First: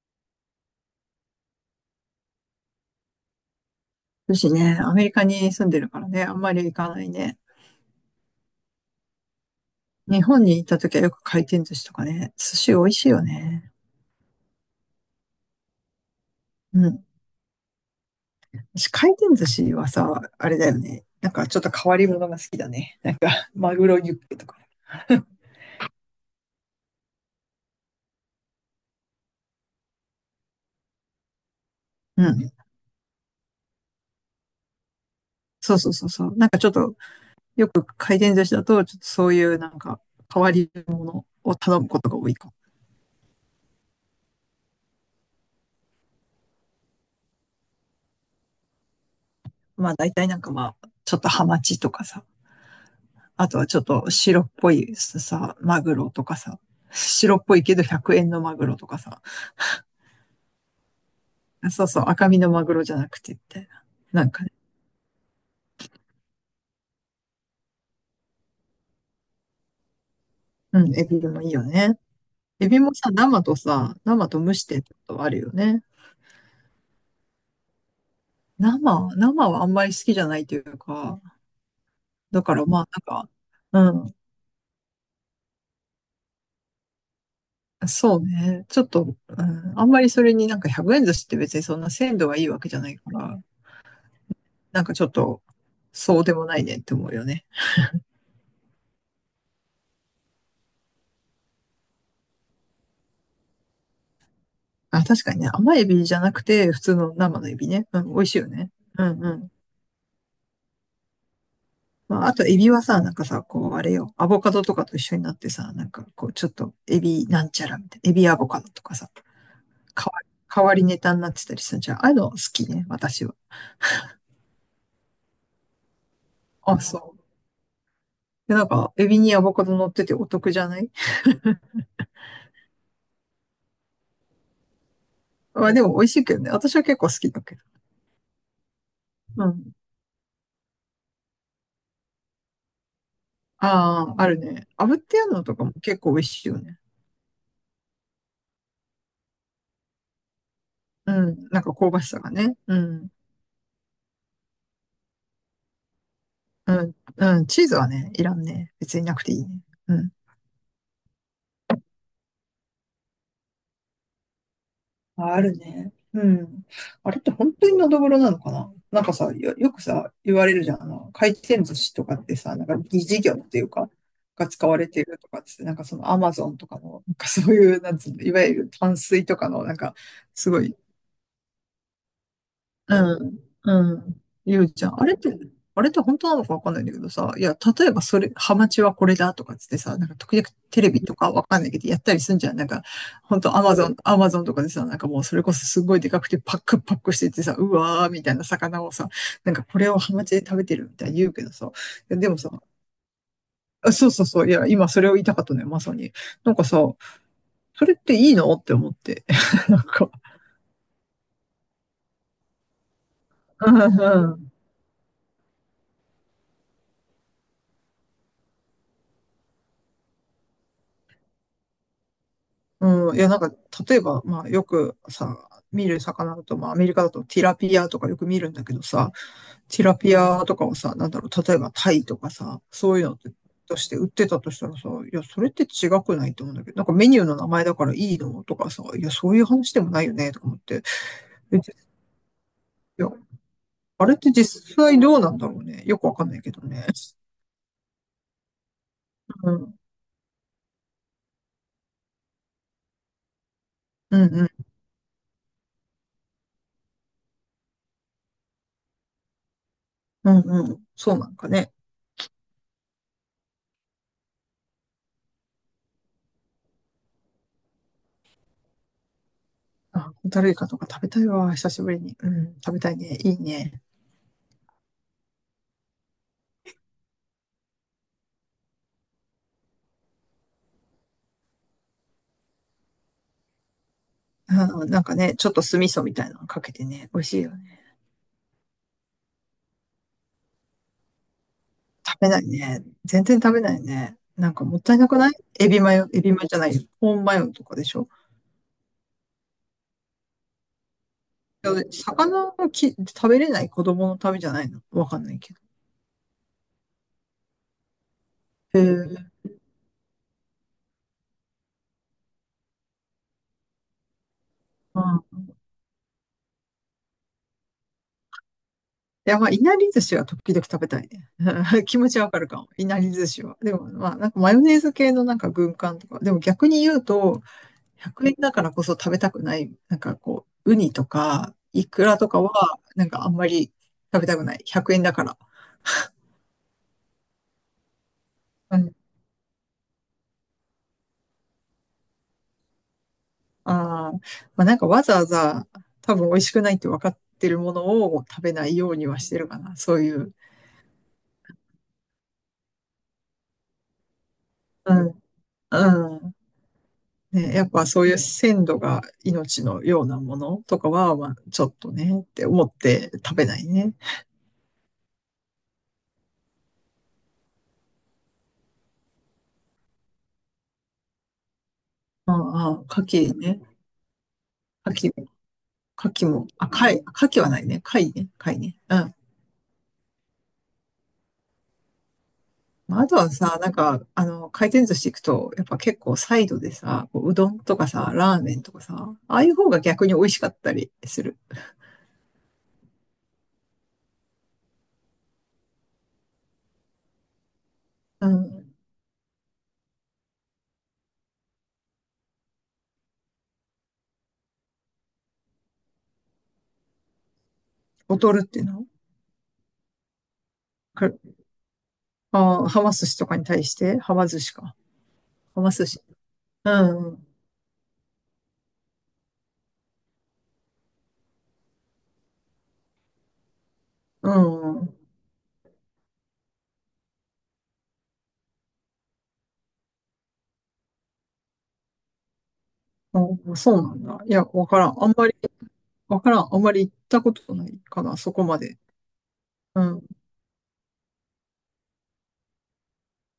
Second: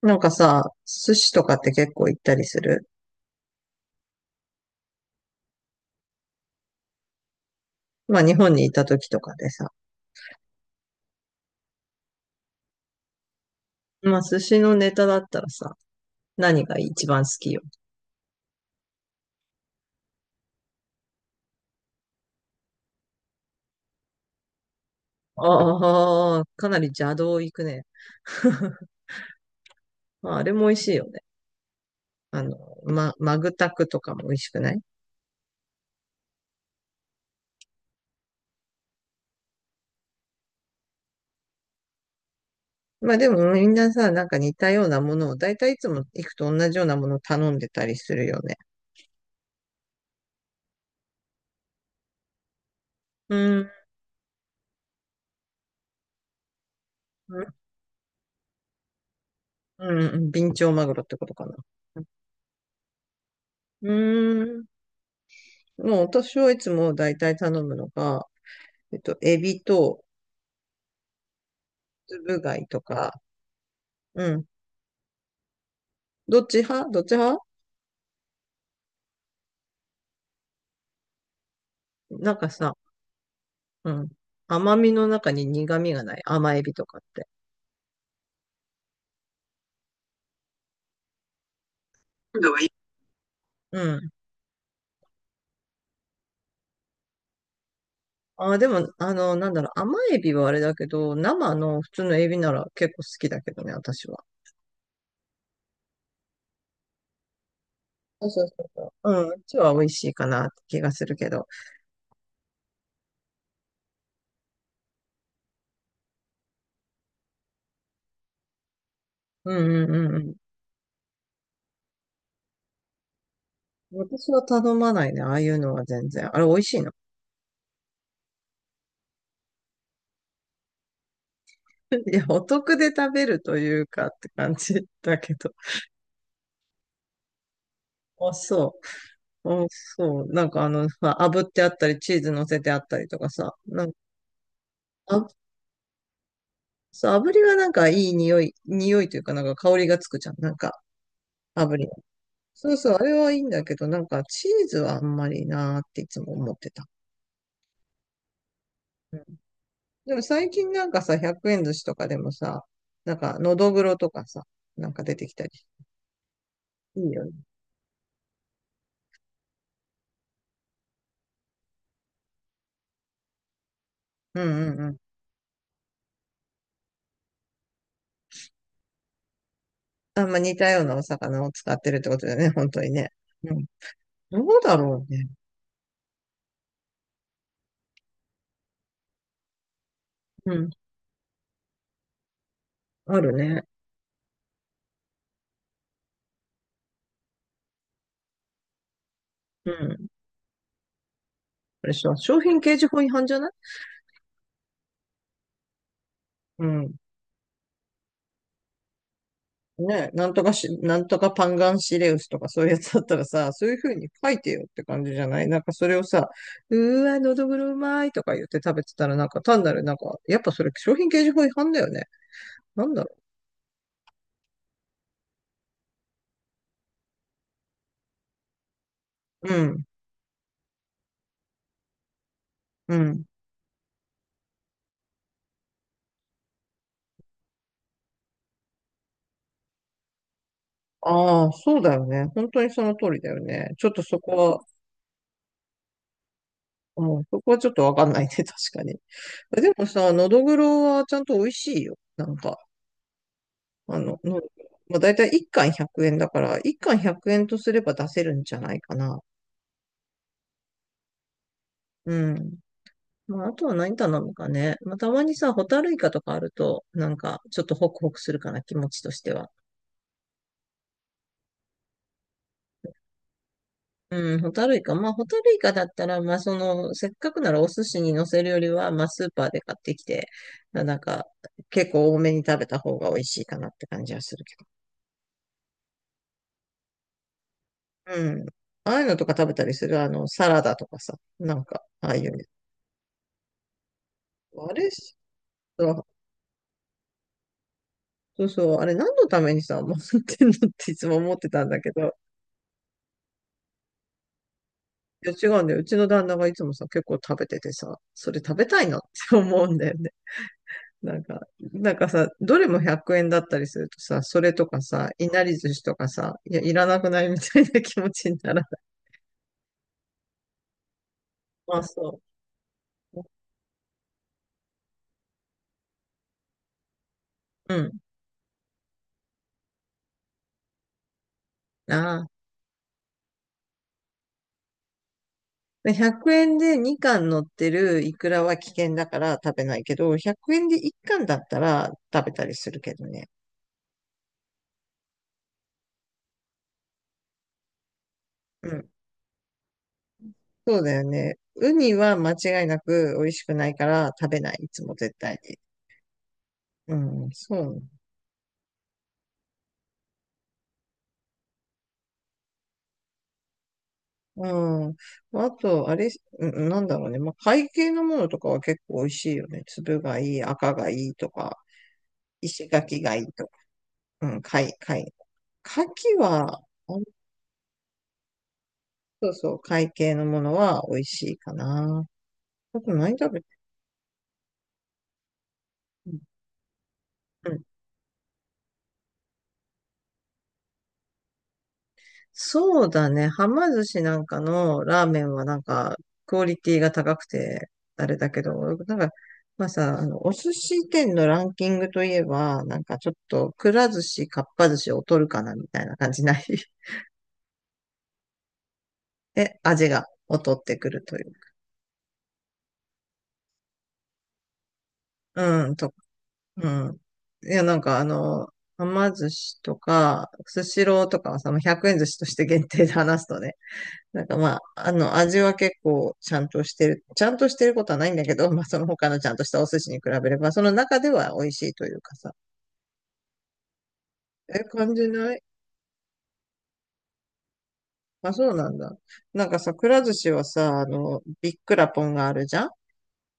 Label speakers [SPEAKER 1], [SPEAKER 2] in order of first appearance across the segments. [SPEAKER 1] なんかさ、寿司とかって結構行ったりする？
[SPEAKER 2] 寿司ね、アメリカに住んでるからね、あんまり行かないね。
[SPEAKER 1] まあ日本にいた時とかでさ。
[SPEAKER 2] 日本に行った時はよく回転寿司とかね、寿司美味しいよね。
[SPEAKER 1] まあ寿司のネタだったらさ、何が
[SPEAKER 2] うん。
[SPEAKER 1] 一番好き？よ。
[SPEAKER 2] 私回転寿司はさ、あれだよね。なんかちょっと変わり物が好きだね。なんか、マグロユッケとか。
[SPEAKER 1] ああ、かなり邪道行くね。まああれも美味しいよね。
[SPEAKER 2] う
[SPEAKER 1] あ
[SPEAKER 2] ん。
[SPEAKER 1] の、マグタクとかも美味しくない？
[SPEAKER 2] そうそうそうそう。なんかちょっと、よく回転寿司だと、ちょっとそういうなんか、変わり物を頼むことが多いかも。
[SPEAKER 1] まあでもみんなさ、似たようなものを、だいたいいつも行くと同じようなものを頼んでたりするよね。
[SPEAKER 2] まあ大体なんかまあ、ちょっとハマチとかさ、
[SPEAKER 1] う
[SPEAKER 2] あと
[SPEAKER 1] ー
[SPEAKER 2] は
[SPEAKER 1] ん、
[SPEAKER 2] ちょっと白っぽいさ、マグロとかさ、白っぽいけど100円のマグロとかさ、
[SPEAKER 1] うん、ビンチョウマグロってことかな。
[SPEAKER 2] あそうそう、赤身のマグロじゃなくてみたい
[SPEAKER 1] う
[SPEAKER 2] な。なんか
[SPEAKER 1] ー
[SPEAKER 2] ね。
[SPEAKER 1] ん、もう私はいつもだいたい頼むのが、エビと、
[SPEAKER 2] うん、エビもいいよね。
[SPEAKER 1] つぶ貝
[SPEAKER 2] エ
[SPEAKER 1] と
[SPEAKER 2] ビもさ、
[SPEAKER 1] か。
[SPEAKER 2] 生とさ、生
[SPEAKER 1] う
[SPEAKER 2] と
[SPEAKER 1] ん。
[SPEAKER 2] 蒸してってことあるよね。
[SPEAKER 1] どっち派？どっち派？
[SPEAKER 2] 生はあんまり好きじゃないというか、
[SPEAKER 1] なん
[SPEAKER 2] だ
[SPEAKER 1] か
[SPEAKER 2] から
[SPEAKER 1] さ、
[SPEAKER 2] まあな
[SPEAKER 1] う
[SPEAKER 2] ん
[SPEAKER 1] ん。
[SPEAKER 2] か、
[SPEAKER 1] 甘みの中に苦味がない甘エビとかって
[SPEAKER 2] うん、そうね。ちょっと、うん、あんまりそれになんか100円寿司って別にそんな鮮度がいい
[SPEAKER 1] の
[SPEAKER 2] わ
[SPEAKER 1] がい
[SPEAKER 2] け
[SPEAKER 1] い。
[SPEAKER 2] じゃないから、
[SPEAKER 1] うん。
[SPEAKER 2] なんかちょっと、そうでもないねって思うよね。
[SPEAKER 1] あー、でも、なんだろう、甘エビはあれだけど、生の普通のエビなら結構好きだけどね、私は。
[SPEAKER 2] あ、確かにね、甘エビじゃなくて、普通の生のエビね。うん、美
[SPEAKER 1] そ
[SPEAKER 2] 味
[SPEAKER 1] う
[SPEAKER 2] しい
[SPEAKER 1] そう
[SPEAKER 2] よ
[SPEAKER 1] そう
[SPEAKER 2] ね。
[SPEAKER 1] そ
[SPEAKER 2] う
[SPEAKER 1] う。
[SPEAKER 2] ん
[SPEAKER 1] うん、
[SPEAKER 2] う
[SPEAKER 1] う
[SPEAKER 2] ん。
[SPEAKER 1] ちは美味しいかなって気がするけど。
[SPEAKER 2] まあ、あと、エビはさ、なんかさ、こう、あれよ、アボカドとかと一緒になってさ、なんか、こう、ちょっと、エビなんちゃらみたいな、エビアボカドとかさ、
[SPEAKER 1] うんうん
[SPEAKER 2] 変
[SPEAKER 1] うんう
[SPEAKER 2] わり、
[SPEAKER 1] ん。
[SPEAKER 2] 変わりネタになってたりするじゃん。ああいうの好きね、私は。
[SPEAKER 1] 私は頼まないね、ああいうのは全然。あれ、美味し
[SPEAKER 2] あ、
[SPEAKER 1] いの？
[SPEAKER 2] そう。で、なんか、エビにアボカド乗っててお得じゃない？
[SPEAKER 1] いや、お得で食べるというかって感じだけど。
[SPEAKER 2] まあ、でも美味しいけどね。私は結構好きだけど。
[SPEAKER 1] あ、そ
[SPEAKER 2] う
[SPEAKER 1] う。うん、
[SPEAKER 2] ん。
[SPEAKER 1] そう。なんかあのさ、炙ってあったり、チーズ乗せてあったりとかさ、
[SPEAKER 2] ああ、あるね。炙ってや
[SPEAKER 1] あ、
[SPEAKER 2] るのとかも結構美味しいよね。
[SPEAKER 1] そう、炙りはなんかいい匂いというかなんか香りがつくじゃん。なんか、
[SPEAKER 2] うん。なんか
[SPEAKER 1] 炙り
[SPEAKER 2] 香
[SPEAKER 1] の。
[SPEAKER 2] ばしさがね。
[SPEAKER 1] そ
[SPEAKER 2] う
[SPEAKER 1] うそう、あ
[SPEAKER 2] ん。
[SPEAKER 1] れはいいんだけど、なんかチーズはあんまりなーっていつも思って
[SPEAKER 2] う
[SPEAKER 1] た。
[SPEAKER 2] ん。うん。チーズはね、いらんね。別にな
[SPEAKER 1] う
[SPEAKER 2] く
[SPEAKER 1] ん。
[SPEAKER 2] ていいね。うん。
[SPEAKER 1] でも最近なんかさ、100円寿司とかでもさ、なんか、のどぐろとかさ、なんか出てき
[SPEAKER 2] あ、あ
[SPEAKER 1] たり
[SPEAKER 2] る
[SPEAKER 1] し
[SPEAKER 2] ね。うん。
[SPEAKER 1] て。い
[SPEAKER 2] あ
[SPEAKER 1] い
[SPEAKER 2] れっ
[SPEAKER 1] よ
[SPEAKER 2] て
[SPEAKER 1] ね。
[SPEAKER 2] 本当にのどぐろなのかな？なんかさ、よくさ、言われるじゃん。あの、回転寿司とかってさ、なんか疑似業っていうか、
[SPEAKER 1] うん
[SPEAKER 2] が使
[SPEAKER 1] う
[SPEAKER 2] わ
[SPEAKER 1] ん
[SPEAKER 2] れ
[SPEAKER 1] うん。
[SPEAKER 2] てるとかっつって、なんかそのアマゾンとかの、なんかそういう、なんつうの、いわゆる淡水とかの、なんか、
[SPEAKER 1] あんま
[SPEAKER 2] す
[SPEAKER 1] 似
[SPEAKER 2] ご
[SPEAKER 1] た
[SPEAKER 2] い
[SPEAKER 1] ようなお魚を使ってるってことだよね、本当にね。
[SPEAKER 2] うん、
[SPEAKER 1] うん。
[SPEAKER 2] うん。
[SPEAKER 1] ど
[SPEAKER 2] 言
[SPEAKER 1] う
[SPEAKER 2] う
[SPEAKER 1] だ
[SPEAKER 2] じゃん。あ
[SPEAKER 1] ろう
[SPEAKER 2] れっ
[SPEAKER 1] ね。
[SPEAKER 2] て、あれって本当なのかわかんないんだけどさ、いや、例えばそれ、ハマチはこれだとかっつってさ、なんか時々
[SPEAKER 1] うん。
[SPEAKER 2] テレビとかわかんないけどやったりすんじゃん。なんか、
[SPEAKER 1] ある
[SPEAKER 2] 本当ア
[SPEAKER 1] ね。
[SPEAKER 2] マゾン、アマゾンとかでさ、なんかもうそれこそすごいでかくてパックパックしててさ、うわーみたいな魚をさ、なんか
[SPEAKER 1] う
[SPEAKER 2] これを
[SPEAKER 1] ん。
[SPEAKER 2] ハマチで食べてるみたいに言うけどさ、い
[SPEAKER 1] あれさ、
[SPEAKER 2] やで
[SPEAKER 1] 商
[SPEAKER 2] もさ、
[SPEAKER 1] 品掲示法違反じゃない？
[SPEAKER 2] あそうそうそう、いや、今それを言いたかったのよ、まさに。なんか
[SPEAKER 1] う
[SPEAKER 2] さ、
[SPEAKER 1] ん。
[SPEAKER 2] それっていいの？って思って。なん
[SPEAKER 1] ね、
[SPEAKER 2] か、
[SPEAKER 1] なんとかパンガンシレウスとかそういうやつだったらさ、そう
[SPEAKER 2] う
[SPEAKER 1] いう風
[SPEAKER 2] ん
[SPEAKER 1] に書
[SPEAKER 2] う
[SPEAKER 1] いて
[SPEAKER 2] ん
[SPEAKER 1] よって感じじゃない？なんかそれをさ、うーわ、のどぐろうまいとか言って食べてたらなんか単なるなんか、やっぱそれ商品掲示法違反だよね。なんだ
[SPEAKER 2] う
[SPEAKER 1] ろ
[SPEAKER 2] ん、いや、なんか、例えば、まあ、よくさ、見る魚だと、まあ、アメリカだとティラピアとかよく見るんだけどさ、
[SPEAKER 1] う。う
[SPEAKER 2] テ
[SPEAKER 1] ん、
[SPEAKER 2] ィラピアとかをさ、なんだろう、例えばタイとかさ、そ
[SPEAKER 1] う
[SPEAKER 2] ういうのっ
[SPEAKER 1] ん。
[SPEAKER 2] てとして売ってたとしたらさ、いや、それって違くない？と思うんだけど、なんかメニューの名前だからいいの？とかさ、いや、そういう話でもないよね、とか思って。
[SPEAKER 1] ああ、
[SPEAKER 2] え
[SPEAKER 1] そうだよね。本当にその
[SPEAKER 2] いや、
[SPEAKER 1] 通りだよね。ちょっと
[SPEAKER 2] あれ
[SPEAKER 1] そ
[SPEAKER 2] って
[SPEAKER 1] こは、
[SPEAKER 2] 実際どうなんだろうね。よくわかんないけどね。
[SPEAKER 1] うん、そこはちょっとわかんないね、確かに。
[SPEAKER 2] う
[SPEAKER 1] で
[SPEAKER 2] ん、
[SPEAKER 1] もさ、のどぐろはちゃんと美味しいよ。なんか。あ
[SPEAKER 2] う
[SPEAKER 1] の、
[SPEAKER 2] ん、
[SPEAKER 1] の、
[SPEAKER 2] うん、
[SPEAKER 1] まあ、だいたい1貫100円だから、1貫100円とすれば出せるんじゃないかな。
[SPEAKER 2] うん、うん。そうなんかね。
[SPEAKER 1] うん。まあ、あとは何頼むかね。まあ、たまにさ、ホタルイカとかあると、なんか、ちょっとホクホクするかな、気持ちとしては。
[SPEAKER 2] あ、ホタルイカとか食べたいわ、久しぶりに。うん、食べたいね。いいね。
[SPEAKER 1] うん、ホタルイカ。まあ、ホタルイカだったら、まあ、その、せっかくならお寿司に乗せるよりは、まあ、スーパーで買ってきて、まあなんか、結構多めに食べた方が美味しいかなって感じはするけど。
[SPEAKER 2] うん、なんかね、ちょっと酢味噌みたいなのかけてね、美味しいよね。
[SPEAKER 1] うん。ああいうのとか食べたりする？サラダとかさ、なんか、ああ
[SPEAKER 2] 食
[SPEAKER 1] い
[SPEAKER 2] べ
[SPEAKER 1] う
[SPEAKER 2] ないね。全然食べないね。なん
[SPEAKER 1] の。
[SPEAKER 2] か
[SPEAKER 1] あ
[SPEAKER 2] もっ
[SPEAKER 1] れ、
[SPEAKER 2] たいなくない？エビマヨ、エビマヨじゃないよ。コーンマヨとかでしょ？
[SPEAKER 1] そうそう、あれ何のためにさ、もらってんのっていつも思ってたん
[SPEAKER 2] いや
[SPEAKER 1] だけど、
[SPEAKER 2] 魚をき食べれない子供のためじゃないの？わかん
[SPEAKER 1] いや
[SPEAKER 2] ない
[SPEAKER 1] 違
[SPEAKER 2] けど。
[SPEAKER 1] うんだよ。うちの旦那がいつもさ、結構食べててさ、それ食べ
[SPEAKER 2] へ
[SPEAKER 1] た
[SPEAKER 2] え。
[SPEAKER 1] いなっ
[SPEAKER 2] うん。
[SPEAKER 1] て思うんだよね。なんか、なんかさ、どれも100円だったりするとさ、それとかさ、いなり寿司とかさ、いや、いらなくない？みたいな気持ちにならない？
[SPEAKER 2] いや、まあ、いなり寿司は時々食べたいね。
[SPEAKER 1] まあ
[SPEAKER 2] 気持
[SPEAKER 1] そ
[SPEAKER 2] ちわかるかも。いなり
[SPEAKER 1] う。
[SPEAKER 2] 寿司は。でも、まあ、なんかマヨネーズ系のなんか軍艦とか。でも逆に言うと、
[SPEAKER 1] うん。
[SPEAKER 2] 100円だからこそ食べたくない、なんかこう、ウニとか、イ
[SPEAKER 1] あ
[SPEAKER 2] クラ
[SPEAKER 1] あ。
[SPEAKER 2] とかは、なんかあんまり食べたくない。100円だから。
[SPEAKER 1] で100円で2貫乗ってるイクラは危
[SPEAKER 2] う
[SPEAKER 1] 険
[SPEAKER 2] ん。
[SPEAKER 1] だから食べないけど、100円で1貫だったら食べたりするけどね。
[SPEAKER 2] ああ、まあなんかわざわざ多分美味しくないって分かってるものを食べないようにはしてるかな。そういう。
[SPEAKER 1] そうだよね。ウニは間違いなく美味しくないから食べない。いつも
[SPEAKER 2] う
[SPEAKER 1] 絶
[SPEAKER 2] ん。
[SPEAKER 1] 対に。
[SPEAKER 2] うん。
[SPEAKER 1] うん、
[SPEAKER 2] ね、
[SPEAKER 1] そ
[SPEAKER 2] やっ
[SPEAKER 1] う。
[SPEAKER 2] ぱそういう鮮度が命のようなものとかは、まあちょっとねって思って食べないね。
[SPEAKER 1] うん。あと、あれ、うん、なんだろうね。まあ、貝系のものとかは結構美味しいよね。粒がいい、赤がいいとか、
[SPEAKER 2] ああ、
[SPEAKER 1] 石
[SPEAKER 2] ああ
[SPEAKER 1] 垣
[SPEAKER 2] 牡
[SPEAKER 1] がいい
[SPEAKER 2] 蠣
[SPEAKER 1] とか。
[SPEAKER 2] ね。
[SPEAKER 1] うん、
[SPEAKER 2] 牡
[SPEAKER 1] 貝。
[SPEAKER 2] 蠣も、
[SPEAKER 1] 牡
[SPEAKER 2] 牡
[SPEAKER 1] 蠣
[SPEAKER 2] 蠣も、
[SPEAKER 1] は、
[SPEAKER 2] あ、
[SPEAKER 1] あ、
[SPEAKER 2] 貝、牡蠣はないね。貝ね。貝ね。うん。
[SPEAKER 1] そうそう、貝系のものは美味しいかな。あと
[SPEAKER 2] まあ、あ
[SPEAKER 1] 何
[SPEAKER 2] とは
[SPEAKER 1] 食べて、
[SPEAKER 2] さ、なんか、あの、回転寿司行くと、やっぱ結
[SPEAKER 1] う
[SPEAKER 2] 構
[SPEAKER 1] ん、
[SPEAKER 2] サイドでさ、こううどんとかさ、ラーメンとかさ、ああいう方が逆に美味しかったりする。
[SPEAKER 1] そうだね。はま寿司なんかのラーメンはなんか、クオリティが高くてあれ
[SPEAKER 2] う
[SPEAKER 1] だけど、
[SPEAKER 2] ん。
[SPEAKER 1] なんか、まあさ、お寿司店のランキングといえば、なんかちょっと、くら寿司、かっぱ寿司を取るかな、みたいな感じない？
[SPEAKER 2] 劣るっていうの
[SPEAKER 1] え、味が劣ってくる
[SPEAKER 2] か？
[SPEAKER 1] という。
[SPEAKER 2] あー、はま寿司とかに対して、はま寿司か。は
[SPEAKER 1] う
[SPEAKER 2] ま
[SPEAKER 1] ん、
[SPEAKER 2] 寿
[SPEAKER 1] と、
[SPEAKER 2] 司。
[SPEAKER 1] う
[SPEAKER 2] う
[SPEAKER 1] ん。
[SPEAKER 2] ん。
[SPEAKER 1] いや、はま寿司とか、スシローとかはさ、もう100円寿司として限定で話すとね、なん
[SPEAKER 2] う
[SPEAKER 1] かまあ、
[SPEAKER 2] ん。
[SPEAKER 1] 味は結構ちゃんとしてることはないんだけど、まあその他のちゃんとしたお寿司に比べれば、その中では美味しいというかさ。
[SPEAKER 2] あ、そうなんだ。いや、
[SPEAKER 1] え、
[SPEAKER 2] わから
[SPEAKER 1] 感
[SPEAKER 2] ん。
[SPEAKER 1] じ
[SPEAKER 2] あんまり、
[SPEAKER 1] ない？
[SPEAKER 2] わからん。あんまり行ったことないかな、そ
[SPEAKER 1] あ、
[SPEAKER 2] こ
[SPEAKER 1] そう
[SPEAKER 2] ま
[SPEAKER 1] なん
[SPEAKER 2] で。
[SPEAKER 1] だ。なんかさ、
[SPEAKER 2] う
[SPEAKER 1] くら
[SPEAKER 2] ん。
[SPEAKER 1] 寿司はさ、ビッくらポンがあるじゃん。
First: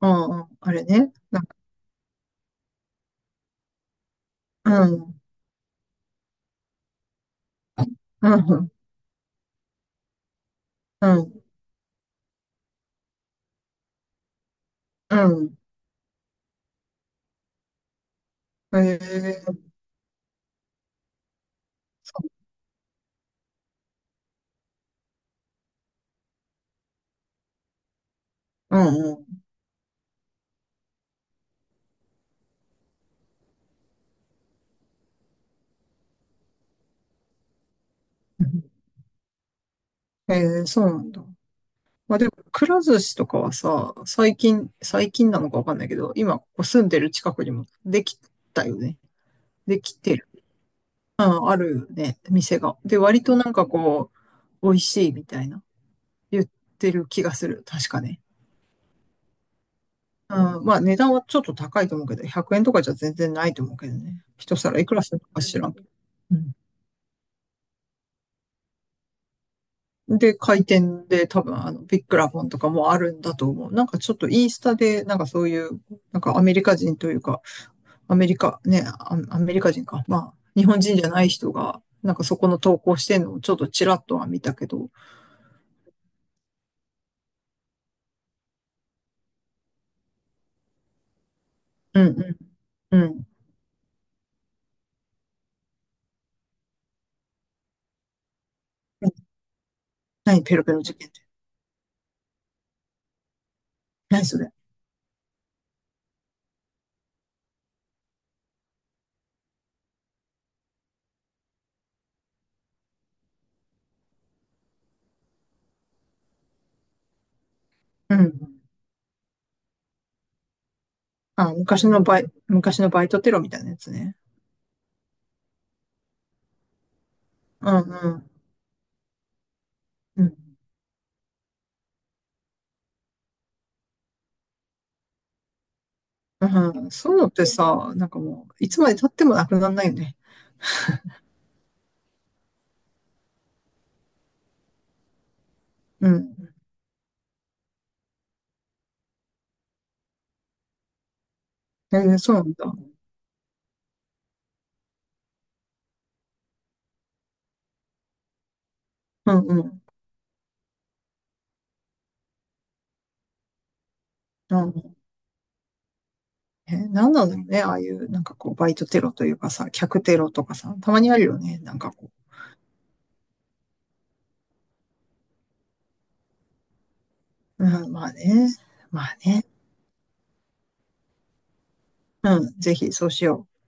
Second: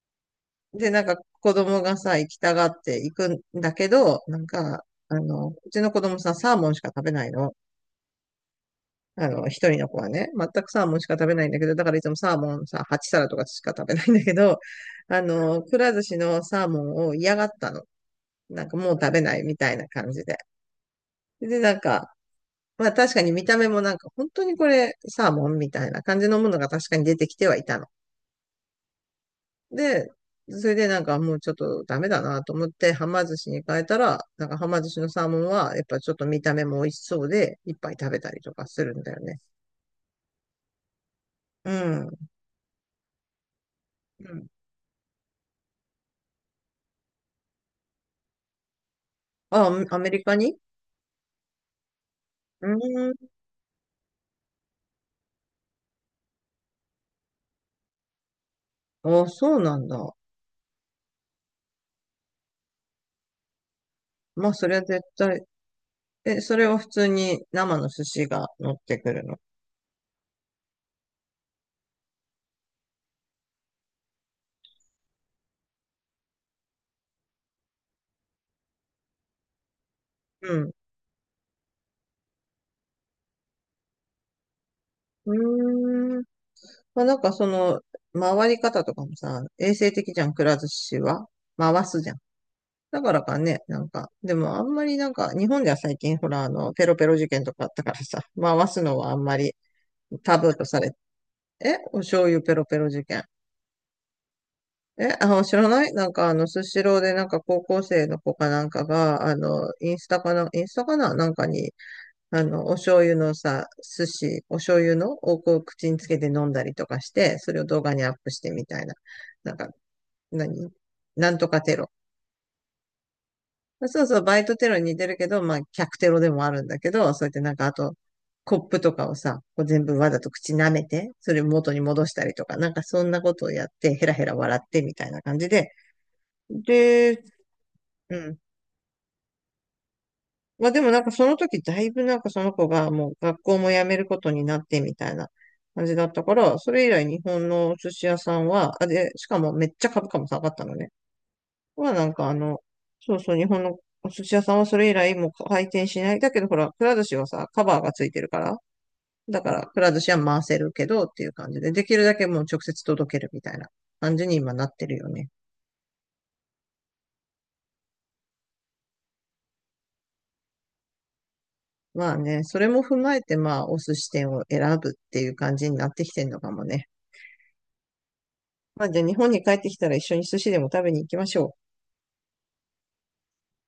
[SPEAKER 2] うん。うんあれ
[SPEAKER 1] で、なん
[SPEAKER 2] ね。
[SPEAKER 1] か
[SPEAKER 2] なん
[SPEAKER 1] 子
[SPEAKER 2] か、
[SPEAKER 1] 供がさ、行きたがって行くんだけど、なん
[SPEAKER 2] う
[SPEAKER 1] か、
[SPEAKER 2] ん。
[SPEAKER 1] うちの子供さ、サーモンしか食べないの。
[SPEAKER 2] うん。
[SPEAKER 1] 一人の子はね、全くサーモンし
[SPEAKER 2] う
[SPEAKER 1] か食べ
[SPEAKER 2] ん。
[SPEAKER 1] ないんだけど、だからいつもサーモンさ、8皿とかしか食べないんだけど、
[SPEAKER 2] うん。
[SPEAKER 1] くら寿司のサーモンを嫌がったの。なんかもう食べないみ
[SPEAKER 2] ええ
[SPEAKER 1] たいな感じで。で、なん
[SPEAKER 2] そ
[SPEAKER 1] か、
[SPEAKER 2] う。
[SPEAKER 1] まあ確かに見た目もなんか本当にこれサーモンみたいな感じのものが確かに出てきてはいたの。
[SPEAKER 2] うん。
[SPEAKER 1] で、それでなんかもうちょっとダメだなと思ってはま寿司に変えたら、なんかはま寿司のサーモンはやっぱちょっと見た目も美味しそうでいっぱい食べたり
[SPEAKER 2] う
[SPEAKER 1] とか
[SPEAKER 2] ん。
[SPEAKER 1] するんだよね。
[SPEAKER 2] ええ、そうなんだ。
[SPEAKER 1] うん。
[SPEAKER 2] まあ
[SPEAKER 1] う
[SPEAKER 2] でも、くら寿司とかはさ、最
[SPEAKER 1] ん。
[SPEAKER 2] 近、最近なのかわかんないけど、今、ここ住んでる近くにもできたよね。で
[SPEAKER 1] あ、
[SPEAKER 2] き
[SPEAKER 1] アメ
[SPEAKER 2] て
[SPEAKER 1] リ
[SPEAKER 2] る。
[SPEAKER 1] カに？
[SPEAKER 2] うん、あるね、店
[SPEAKER 1] う
[SPEAKER 2] が。で、
[SPEAKER 1] ー
[SPEAKER 2] 割
[SPEAKER 1] ん。
[SPEAKER 2] となんかこう、美味しいみたいな、言ってる気がする。確かね。
[SPEAKER 1] あ、そうなんだ。
[SPEAKER 2] うん、まあ値段はちょっと高いと思うけど、100円とかじゃ全然ないと思うけどね。
[SPEAKER 1] まあ、
[SPEAKER 2] 一
[SPEAKER 1] それ
[SPEAKER 2] 皿
[SPEAKER 1] は
[SPEAKER 2] いく
[SPEAKER 1] 絶
[SPEAKER 2] らするの
[SPEAKER 1] 対。
[SPEAKER 2] か知らんけど。う
[SPEAKER 1] え、
[SPEAKER 2] ん
[SPEAKER 1] それを普通に生の寿司が乗ってくるの？
[SPEAKER 2] で、回転で多分、あの、ビッグラボンとかもあるんだと思う。なんかちょっとインスタで、なんかそういう、なんかアメリカ人というか、アメリカ人か。まあ、
[SPEAKER 1] う
[SPEAKER 2] 日
[SPEAKER 1] ん。
[SPEAKER 2] 本人じゃない人が、なんかそこの投稿してんのをちょっとちらっとは見たけど、
[SPEAKER 1] うーん。まあ、なんかその、回り方とかもさ、衛生的じゃん、くら寿司は。回す
[SPEAKER 2] うん
[SPEAKER 1] じゃん。
[SPEAKER 2] うん、
[SPEAKER 1] だ
[SPEAKER 2] う
[SPEAKER 1] から
[SPEAKER 2] ん。
[SPEAKER 1] かね、なんか、でもあんまりなんか、日本では最近ほら、ペロペロ事件とかあったからさ、回すのはあんまりタ
[SPEAKER 2] 何
[SPEAKER 1] ブ
[SPEAKER 2] ペ
[SPEAKER 1] ー
[SPEAKER 2] ロ
[SPEAKER 1] と
[SPEAKER 2] ペ
[SPEAKER 1] さ
[SPEAKER 2] ロ
[SPEAKER 1] れ
[SPEAKER 2] 事
[SPEAKER 1] て、
[SPEAKER 2] 件って。
[SPEAKER 1] え、お醤油ペロペロ事件？
[SPEAKER 2] 何それ。
[SPEAKER 1] え、あ、知らない？なんか、スシローで、なんか、高校生の子かなんかが、インスタかな、なんかに、お醤油のさ、お醤油のをこう口につけて飲んだりとかして、それを動画にア
[SPEAKER 2] う
[SPEAKER 1] ップして
[SPEAKER 2] ん。
[SPEAKER 1] みたいな。なんか、何なんと
[SPEAKER 2] あ、
[SPEAKER 1] かテロ。
[SPEAKER 2] 昔のバイトテロみたいなやつ
[SPEAKER 1] そう
[SPEAKER 2] ね。
[SPEAKER 1] そう、バイトテロに似てるけど、まあ、客テロでもあるんだけど、そうやってなんか、
[SPEAKER 2] う
[SPEAKER 1] あ
[SPEAKER 2] ん
[SPEAKER 1] と、
[SPEAKER 2] うん。
[SPEAKER 1] コップとかをさ、こう全部わざ
[SPEAKER 2] う
[SPEAKER 1] と
[SPEAKER 2] ん。
[SPEAKER 1] 口舐めて、それ元に戻したりとか、なんかそんなことをやって、ヘラヘラ笑ってみたいな感じで、
[SPEAKER 2] うん、そういう
[SPEAKER 1] で、
[SPEAKER 2] のってさ、なん
[SPEAKER 1] う
[SPEAKER 2] か
[SPEAKER 1] ん。
[SPEAKER 2] もう、いつまで経ってもなくならないよね。
[SPEAKER 1] まあでもなんかその時だいぶなんかその子がもう学校も辞めることになってみたいな感じだ
[SPEAKER 2] う
[SPEAKER 1] ったか
[SPEAKER 2] ん。
[SPEAKER 1] ら、それ以来日本のお寿司屋さんは、あ、で、しかもめっちゃ株価も下がったのね。はな
[SPEAKER 2] 全
[SPEAKER 1] ん
[SPEAKER 2] 然
[SPEAKER 1] か
[SPEAKER 2] そ
[SPEAKER 1] あ
[SPEAKER 2] うなん
[SPEAKER 1] の、
[SPEAKER 2] だ。
[SPEAKER 1] そうそう、日本のお寿司屋さんはそれ以来もう回転しない。だけどほら、くら寿司はさ、カバーがついてるから、
[SPEAKER 2] う
[SPEAKER 1] だ
[SPEAKER 2] ん
[SPEAKER 1] か
[SPEAKER 2] う
[SPEAKER 1] らく
[SPEAKER 2] ん。
[SPEAKER 1] ら寿司は回せるけどっていう感じで、できるだけもう直接届けるみたいな感じに今
[SPEAKER 2] う
[SPEAKER 1] なって
[SPEAKER 2] ん、
[SPEAKER 1] るよね。
[SPEAKER 2] え、なんなんだろうね。ああいう、なんかこう、バイトテロというかさ、客テロとかさ、たまにあるよね。なんかこ
[SPEAKER 1] まあ
[SPEAKER 2] う、
[SPEAKER 1] ね、それも踏まえてまあお寿司店を選ぶっていう感じになってきてんのかもね。
[SPEAKER 2] うん、まあね。
[SPEAKER 1] まあ、じゃ
[SPEAKER 2] ま
[SPEAKER 1] あ日
[SPEAKER 2] あ
[SPEAKER 1] 本に
[SPEAKER 2] ね。
[SPEAKER 1] 帰ってきたら一緒に寿司でも食べに行きましょう。
[SPEAKER 2] うん、ぜひそうしよう。